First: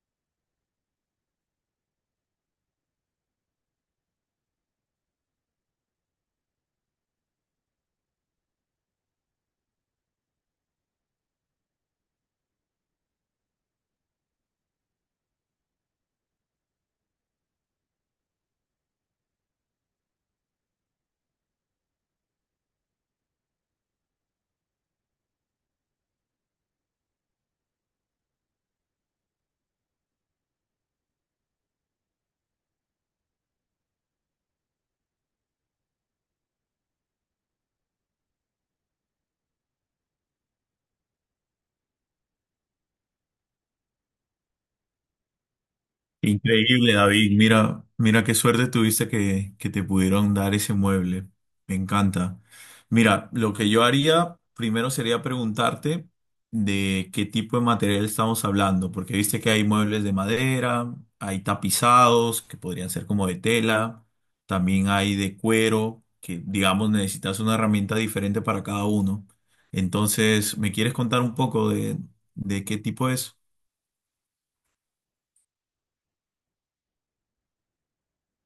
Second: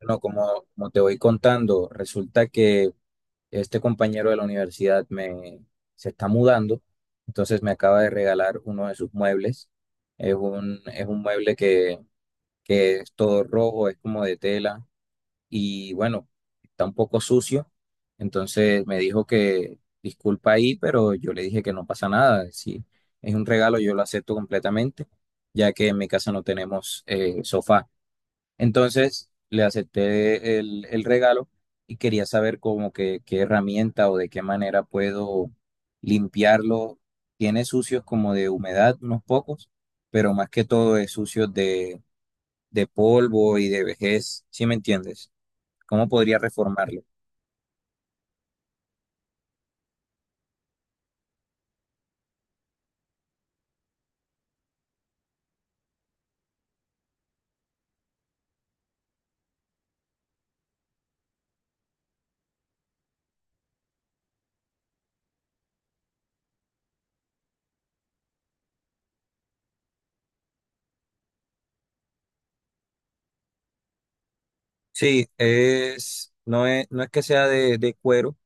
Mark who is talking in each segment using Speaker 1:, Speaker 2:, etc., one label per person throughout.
Speaker 1: Bueno, como te voy contando, resulta que este compañero de la universidad se está mudando, entonces me acaba de regalar uno de sus muebles. Es un mueble que es todo rojo, es como de tela y bueno, está un poco sucio. Entonces me dijo que disculpa ahí, pero yo le dije que no pasa nada. Si es un regalo, yo lo acepto completamente, ya que en mi casa no tenemos sofá. Entonces le acepté el regalo y quería saber como que qué herramienta o de qué manera puedo limpiarlo. Tiene sucios como de humedad, unos pocos, pero más que todo es sucio de polvo y de vejez, ¿sí me entiendes? ¿Cómo podría
Speaker 2: Increíble,
Speaker 1: reformarlo?
Speaker 2: David. Mira, mira qué suerte tuviste que te pudieron dar ese mueble. Me encanta. Mira, lo que yo haría primero sería preguntarte de qué tipo de material estamos hablando, porque viste que hay muebles de madera, hay tapizados que podrían ser como de tela, también hay de cuero, que digamos necesitas una herramienta diferente para cada uno. Entonces, ¿me quieres contar un poco de qué tipo es?
Speaker 1: Sí, no es que sea de cuero.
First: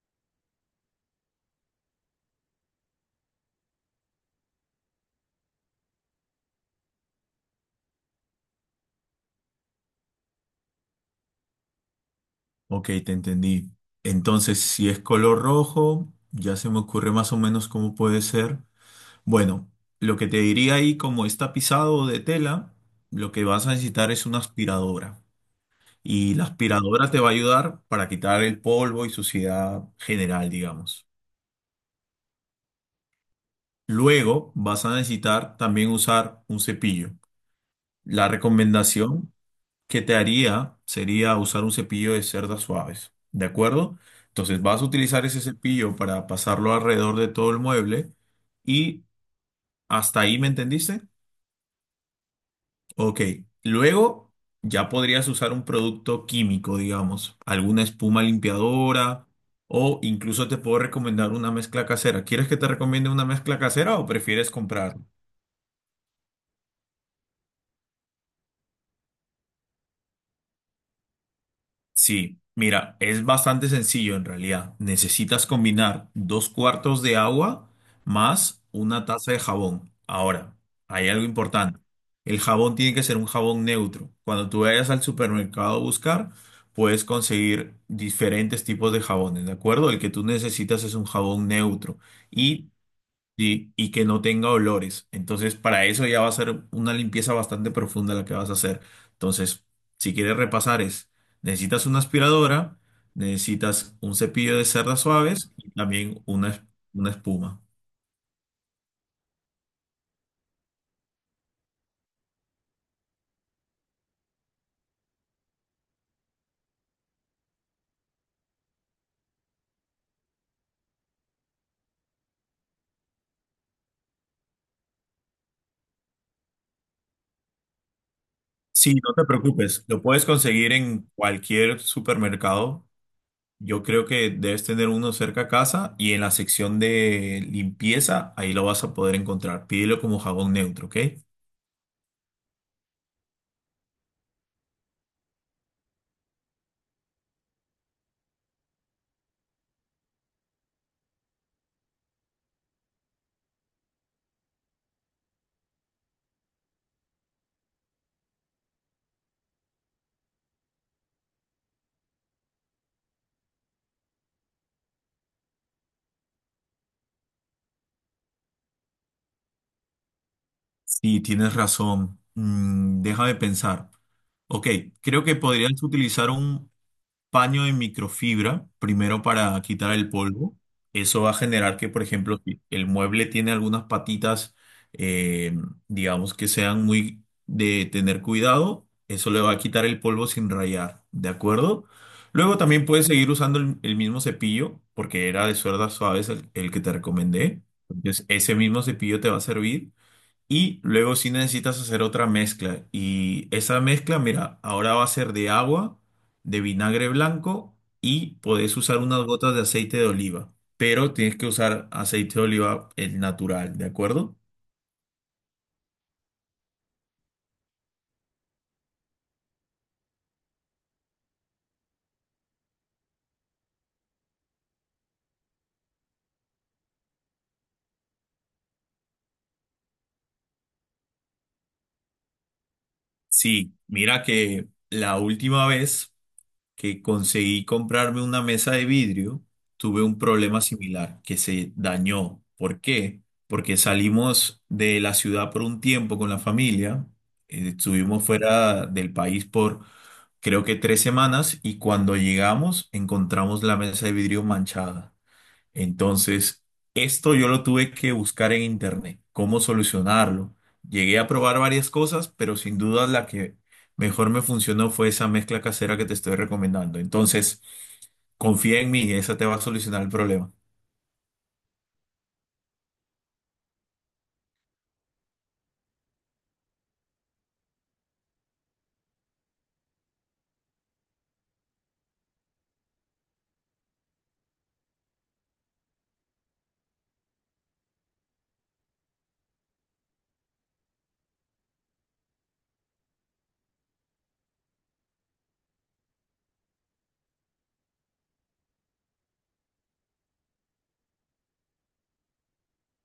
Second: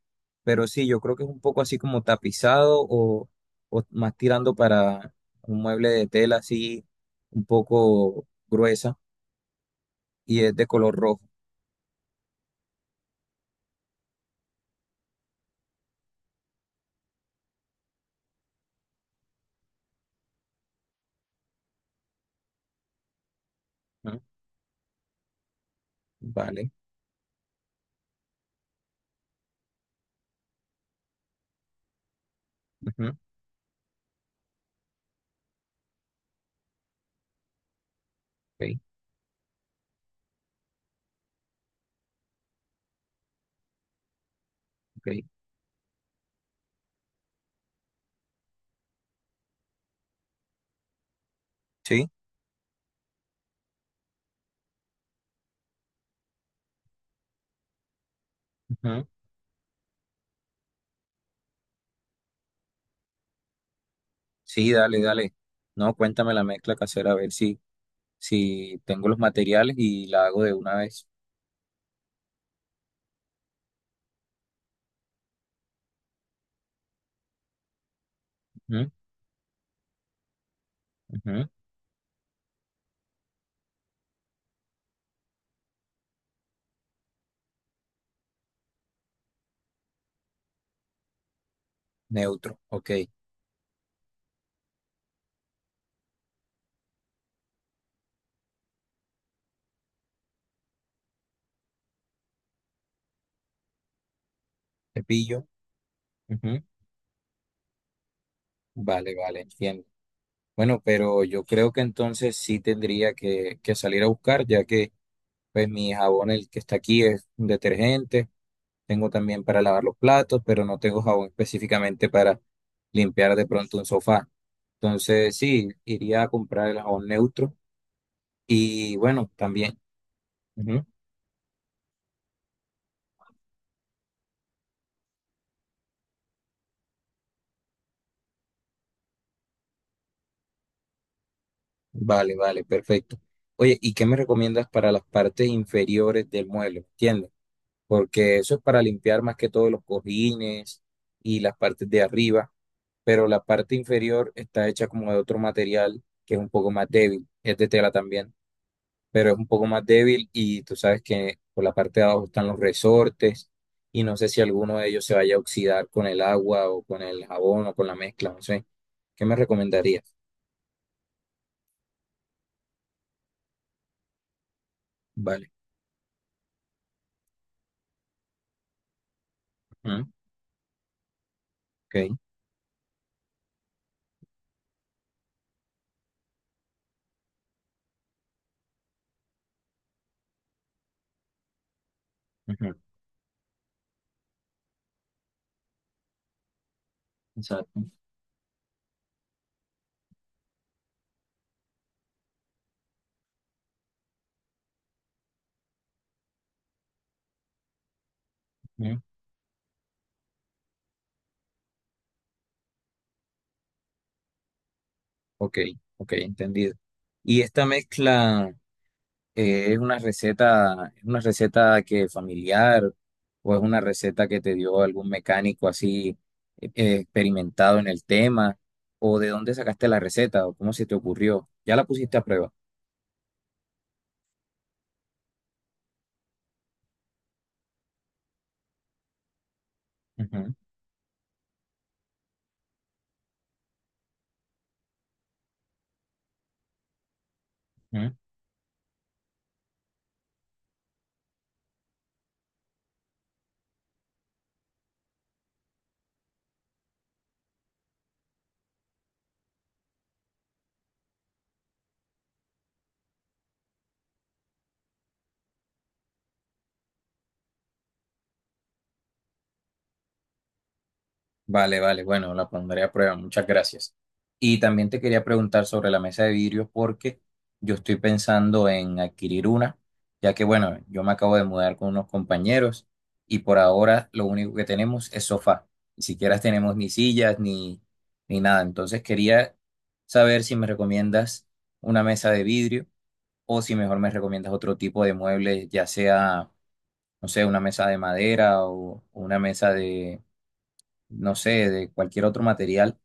Speaker 1: Pero sí, yo creo que es un poco así como tapizado o más tirando para un mueble de tela así un poco gruesa y es de color rojo.
Speaker 2: Ok, te entendí. Entonces, si es color rojo, ya se me ocurre más o menos cómo puede ser. Bueno, lo que te diría ahí, como está pisado de tela, lo que vas a necesitar
Speaker 1: Ujú.
Speaker 2: es una aspiradora. Y la
Speaker 1: Vale.
Speaker 2: aspiradora te va a ayudar para quitar el polvo y suciedad general, digamos.
Speaker 1: Ujú.
Speaker 2: Luego vas a necesitar también usar un cepillo. La
Speaker 1: Ok,
Speaker 2: recomendación que te haría sería usar un cepillo de cerdas suaves, ¿de acuerdo? Entonces vas a
Speaker 1: ok.
Speaker 2: utilizar ese cepillo para pasarlo alrededor de todo el mueble y hasta ahí, ¿me entendiste?
Speaker 1: Sí.
Speaker 2: Ok, luego ya podrías usar un producto químico, digamos, alguna espuma
Speaker 1: Ujú.
Speaker 2: limpiadora o incluso te puedo recomendar una mezcla casera. ¿Quieres que te recomiende una mezcla casera o prefieres
Speaker 1: Sí,
Speaker 2: comprar?
Speaker 1: dale, dale. No, cuéntame la mezcla casera a ver si, si tengo los materiales y la hago de una vez.
Speaker 2: Sí, mira, es bastante sencillo en realidad. Necesitas combinar dos cuartos de agua más
Speaker 1: Ujú,
Speaker 2: una taza de jabón. Ahora, hay algo
Speaker 1: ujú.
Speaker 2: importante. El jabón tiene que ser un jabón neutro. Cuando tú vayas al supermercado a buscar, puedes conseguir diferentes tipos de jabones, ¿de acuerdo? El que tú necesitas es un jabón neutro
Speaker 1: Neutro,
Speaker 2: y
Speaker 1: ok.
Speaker 2: sí, y que no tenga olores. Entonces, para eso ya va a ser una limpieza bastante profunda la que vas a hacer. Entonces, si quieres repasar es, necesitas una aspiradora, necesitas un cepillo de cerdas
Speaker 1: Cepillo.
Speaker 2: suaves y también
Speaker 1: Ujú.
Speaker 2: una espuma.
Speaker 1: Vale, vale, entiendo. Bueno, pero yo creo que entonces sí tendría que salir a buscar, ya que pues mi jabón, el que está aquí, es un detergente. Tengo también para lavar los platos, pero no tengo jabón específicamente para limpiar de pronto un sofá. Entonces, sí, iría a comprar el jabón neutro.
Speaker 2: Sí,
Speaker 1: Y
Speaker 2: no te
Speaker 1: bueno, también.
Speaker 2: preocupes, lo puedes conseguir
Speaker 1: Ujú.
Speaker 2: en cualquier supermercado. Yo creo que debes tener uno cerca a casa y en la sección de limpieza, ahí lo vas a poder encontrar. Pídelo como jabón neutro, ¿ok?
Speaker 1: Vale, vale, perfecto. Oye, ¿y qué me recomiendas para las partes inferiores del mueble? ¿Entiendes? Porque eso es para limpiar más que todo los cojines y las partes de arriba, pero la parte inferior está hecha como de otro material que es un poco más débil, es de tela también. Pero es un poco más débil y tú sabes que por la parte de abajo están los resortes y no sé si alguno de ellos se vaya a oxidar con el agua o con el jabón o con la mezcla, no sé. ¿Qué me recomendarías?
Speaker 2: Sí, tienes razón. Déjame pensar. Ok, creo que
Speaker 1: Vale.
Speaker 2: podrías utilizar un paño de microfibra primero para quitar
Speaker 1: Ujú.
Speaker 2: el polvo. Eso va a generar que, por
Speaker 1: Ok.
Speaker 2: ejemplo, si el mueble tiene algunas patitas, eh, digamos que sean muy de tener cuidado, eso le va a quitar el polvo sin rayar, ¿de acuerdo? Luego
Speaker 1: Ujú.
Speaker 2: también puedes seguir usando el mismo cepillo, porque era de suerdas suaves el que te recomendé.
Speaker 1: Exacto.
Speaker 2: Entonces, ese mismo cepillo te va a servir. Y luego si necesitas hacer otra mezcla. Y esa mezcla, mira, ahora va a ser de agua, de vinagre blanco y podés usar
Speaker 1: Ujú.
Speaker 2: unas gotas de aceite de oliva. Pero tienes que usar aceite de oliva el natural, ¿de acuerdo?
Speaker 1: Ok, ok, entendido. Y esta mezcla... es una receta que familiar o es una receta que te dio algún mecánico así experimentado en el tema o de dónde sacaste la receta o cómo se te ocurrió. Ya la pusiste a prueba.
Speaker 2: Sí, mira que la última vez que conseguí comprarme una mesa de vidrio, tuve un
Speaker 1: Ujú,
Speaker 2: problema similar, que se dañó. ¿Por qué? Porque salimos de la ciudad por un tiempo con la familia,
Speaker 1: ujú.
Speaker 2: estuvimos fuera del país por creo que 3 semanas y cuando llegamos encontramos la mesa de vidrio manchada. Entonces, esto yo lo tuve que buscar en internet, cómo solucionarlo. Llegué a probar varias cosas, pero sin duda la que mejor me funcionó fue esa mezcla casera que te estoy recomendando. Entonces, confía en mí, esa te va a solucionar el problema.
Speaker 1: Vale, vale, bueno, la pondré a prueba, muchas gracias. Y también te quería preguntar sobre la mesa de vidrio porque yo estoy pensando en adquirir una, ya que bueno, yo me acabo de mudar con unos compañeros y por ahora lo único que tenemos es sofá, ni siquiera tenemos ni sillas ni, ni nada. Entonces quería saber si me recomiendas una mesa de vidrio o si mejor me recomiendas otro tipo de muebles, ya sea, no sé, una mesa de madera o una mesa de no sé, de cualquier otro material,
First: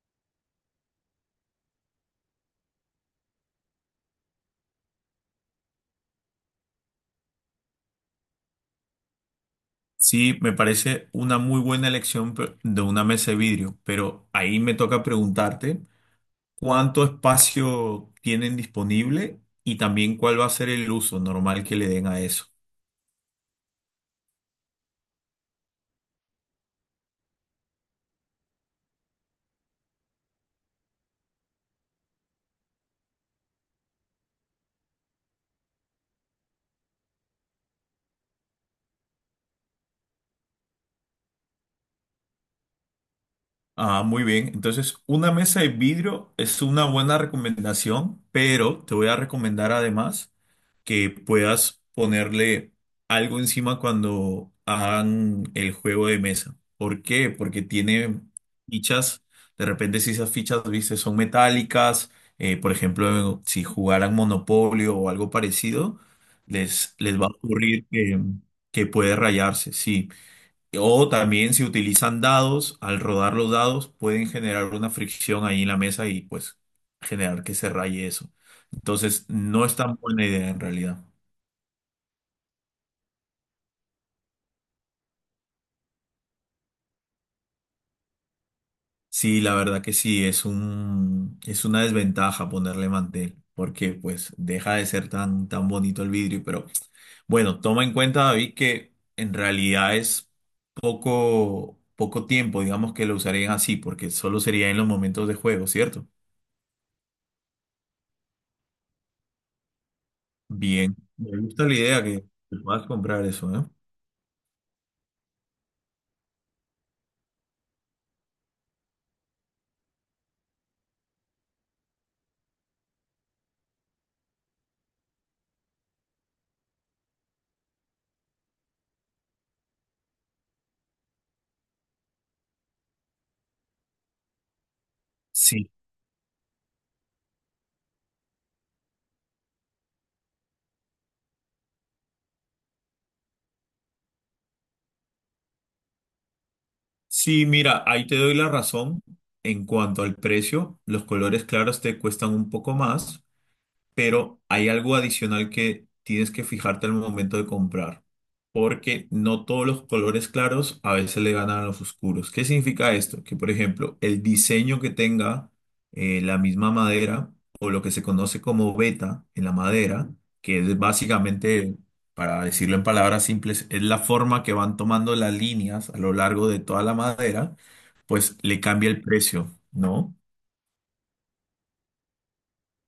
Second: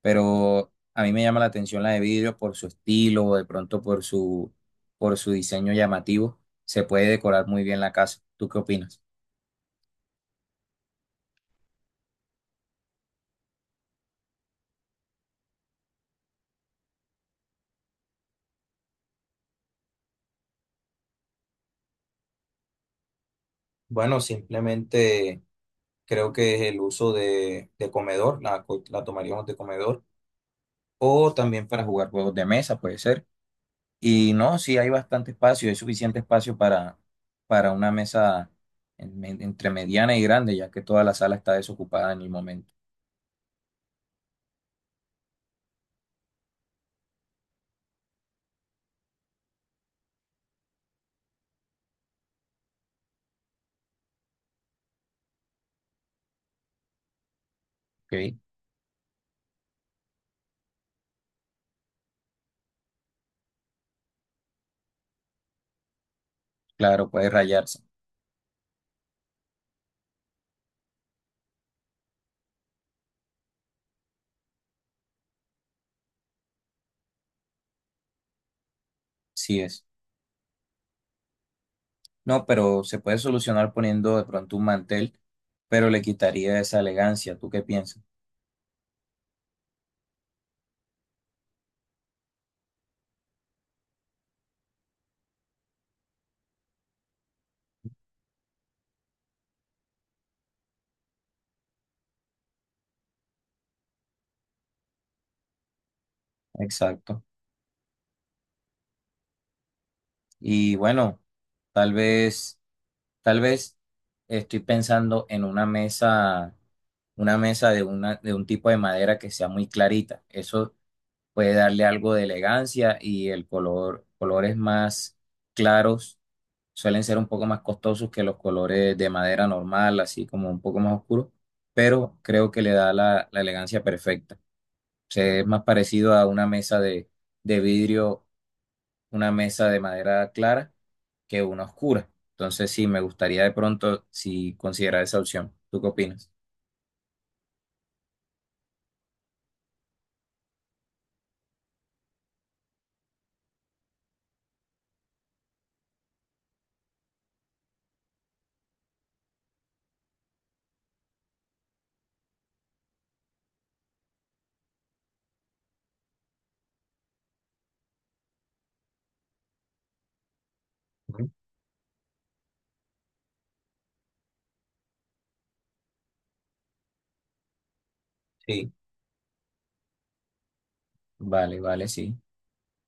Speaker 1: pero a mí me llama la atención la de vidrio por su estilo, o de pronto por su diseño llamativo, se puede decorar muy bien la casa. ¿Tú qué opinas?
Speaker 2: Sí, me parece una muy buena elección de una mesa de vidrio, pero ahí me toca preguntarte cuánto espacio tienen disponible y también cuál va a ser el uso normal que le den a eso.
Speaker 1: Bueno, simplemente creo que es el uso de comedor, la tomaríamos de comedor, o también para jugar juegos de mesa, puede ser. Y no, sí hay bastante espacio, hay suficiente espacio para una mesa entre mediana y grande, ya que toda la sala está desocupada en el momento.
Speaker 2: Ah, muy bien. Entonces, una mesa de vidrio es una buena recomendación, pero te voy a recomendar además que puedas ponerle algo encima cuando hagan el juego de mesa. ¿Por qué? Porque tiene
Speaker 1: ¿Ok?
Speaker 2: fichas. De repente, si esas fichas, viste, son metálicas, por ejemplo, si jugaran Monopolio o algo parecido, les,
Speaker 1: Claro,
Speaker 2: les va a
Speaker 1: puede rayarse,
Speaker 2: ocurrir que puede rayarse, sí. O también si utilizan dados, al rodar los dados pueden generar una fricción ahí en la mesa y pues generar que se raye eso. Entonces,
Speaker 1: sí
Speaker 2: no es
Speaker 1: es.
Speaker 2: tan buena idea en realidad.
Speaker 1: No, pero se puede solucionar poniendo de pronto un mantel, pero le quitaría esa elegancia. ¿Tú qué piensas?
Speaker 2: Sí, la verdad que sí, es un, es una desventaja ponerle mantel, porque pues deja de ser tan, tan bonito el vidrio. Pero bueno, toma en cuenta, David, que en realidad es poco, poco tiempo, digamos, que lo usarían así, porque solo sería en los momentos de juego, ¿cierto?
Speaker 1: Exacto. Y
Speaker 2: Bien,
Speaker 1: bueno,
Speaker 2: me gusta la
Speaker 1: tal
Speaker 2: idea que
Speaker 1: vez,
Speaker 2: puedas comprar
Speaker 1: tal
Speaker 2: eso, ¿eh?
Speaker 1: vez estoy pensando en una una mesa de un tipo de madera que sea muy clarita. Eso puede darle algo de elegancia y colores más claros suelen ser un poco más costosos que los colores de madera normal, así como un poco más oscuros, pero creo que le da la elegancia perfecta. O sea, es más
Speaker 2: Sí.
Speaker 1: parecido a una mesa de vidrio, una mesa de madera clara que una oscura. Entonces, sí, me gustaría de pronto si considerar esa opción. ¿Tú qué opinas?
Speaker 2: Sí, mira, ahí te doy la razón en cuanto al precio. Los colores claros te cuestan un poco más, pero hay algo adicional que tienes que fijarte al momento de comprar, porque no todos los colores claros a veces le ganan a los oscuros. ¿Qué significa esto? Que, por ejemplo, el diseño que tenga la misma madera o lo que se conoce como veta en la madera, que es
Speaker 1: Ujú.
Speaker 2: básicamente, para decirlo en palabras simples, es la forma que van tomando las líneas a lo largo de toda la madera, pues le
Speaker 1: Sí.
Speaker 2: cambia el precio, ¿no?
Speaker 1: Vale, vale, sí.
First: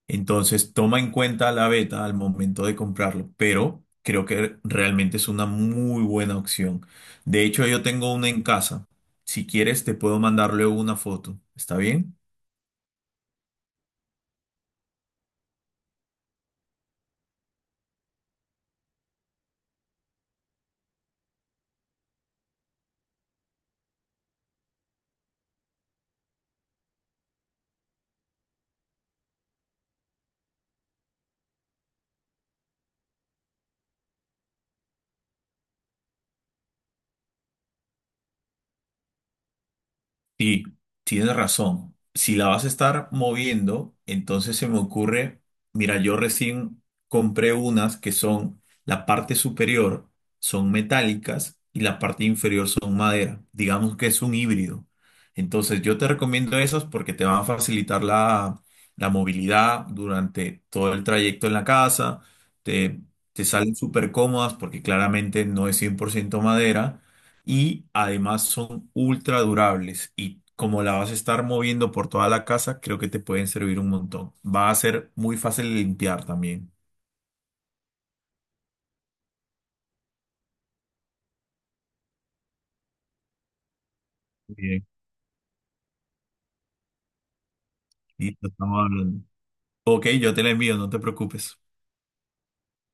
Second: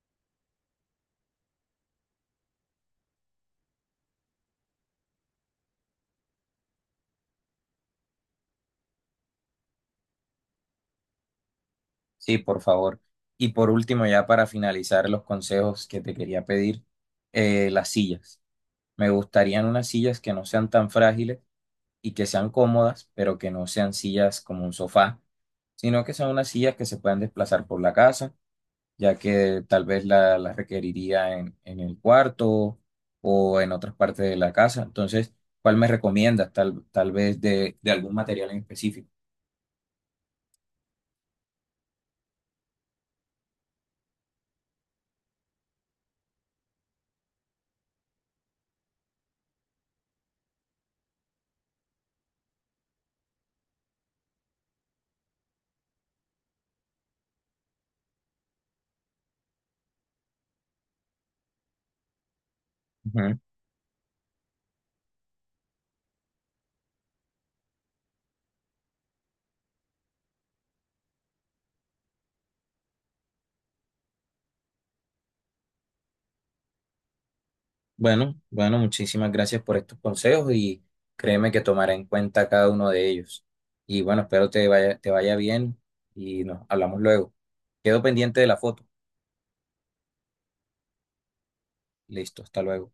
Speaker 2: Entonces, toma en cuenta la beta al momento de comprarlo, pero creo que realmente es una muy buena opción. De hecho, yo tengo una en casa. Si quieres, te puedo mandarle una foto. ¿Está bien?
Speaker 1: Sí, por favor. Y por último, ya para finalizar los consejos que te quería pedir, las sillas. Me gustarían unas sillas que no sean tan frágiles y que sean cómodas, pero que no sean sillas como un sofá, sino que sean unas sillas que se puedan desplazar por la casa, ya que tal vez las requeriría en el cuarto o en otras partes de la casa. Entonces, ¿cuál me recomiendas? Tal vez de algún material en específico.
Speaker 2: Sí, tienes razón. Si la vas a estar moviendo, entonces se me ocurre, mira, yo recién compré unas que son, la parte superior son metálicas y la parte inferior son madera. Digamos que es un híbrido. Entonces yo te recomiendo esas porque te van a facilitar la movilidad durante todo el trayecto en la casa. Te, Te salen súper cómodas porque claramente no es 100% madera y además son ultra durables y como la vas a estar moviendo por toda la casa, creo que te pueden servir un montón. Va a ser muy fácil de limpiar también.
Speaker 1: Bueno, bueno, muchísimas gracias por estos consejos y créeme que tomaré en cuenta cada uno de ellos. Y bueno, espero
Speaker 2: Bien,
Speaker 1: te vaya bien y nos hablamos luego. Quedo pendiente de
Speaker 2: listo,
Speaker 1: la
Speaker 2: estamos
Speaker 1: foto.
Speaker 2: hablando. Ok, yo te la envío, no te preocupes.
Speaker 1: Listo, hasta luego.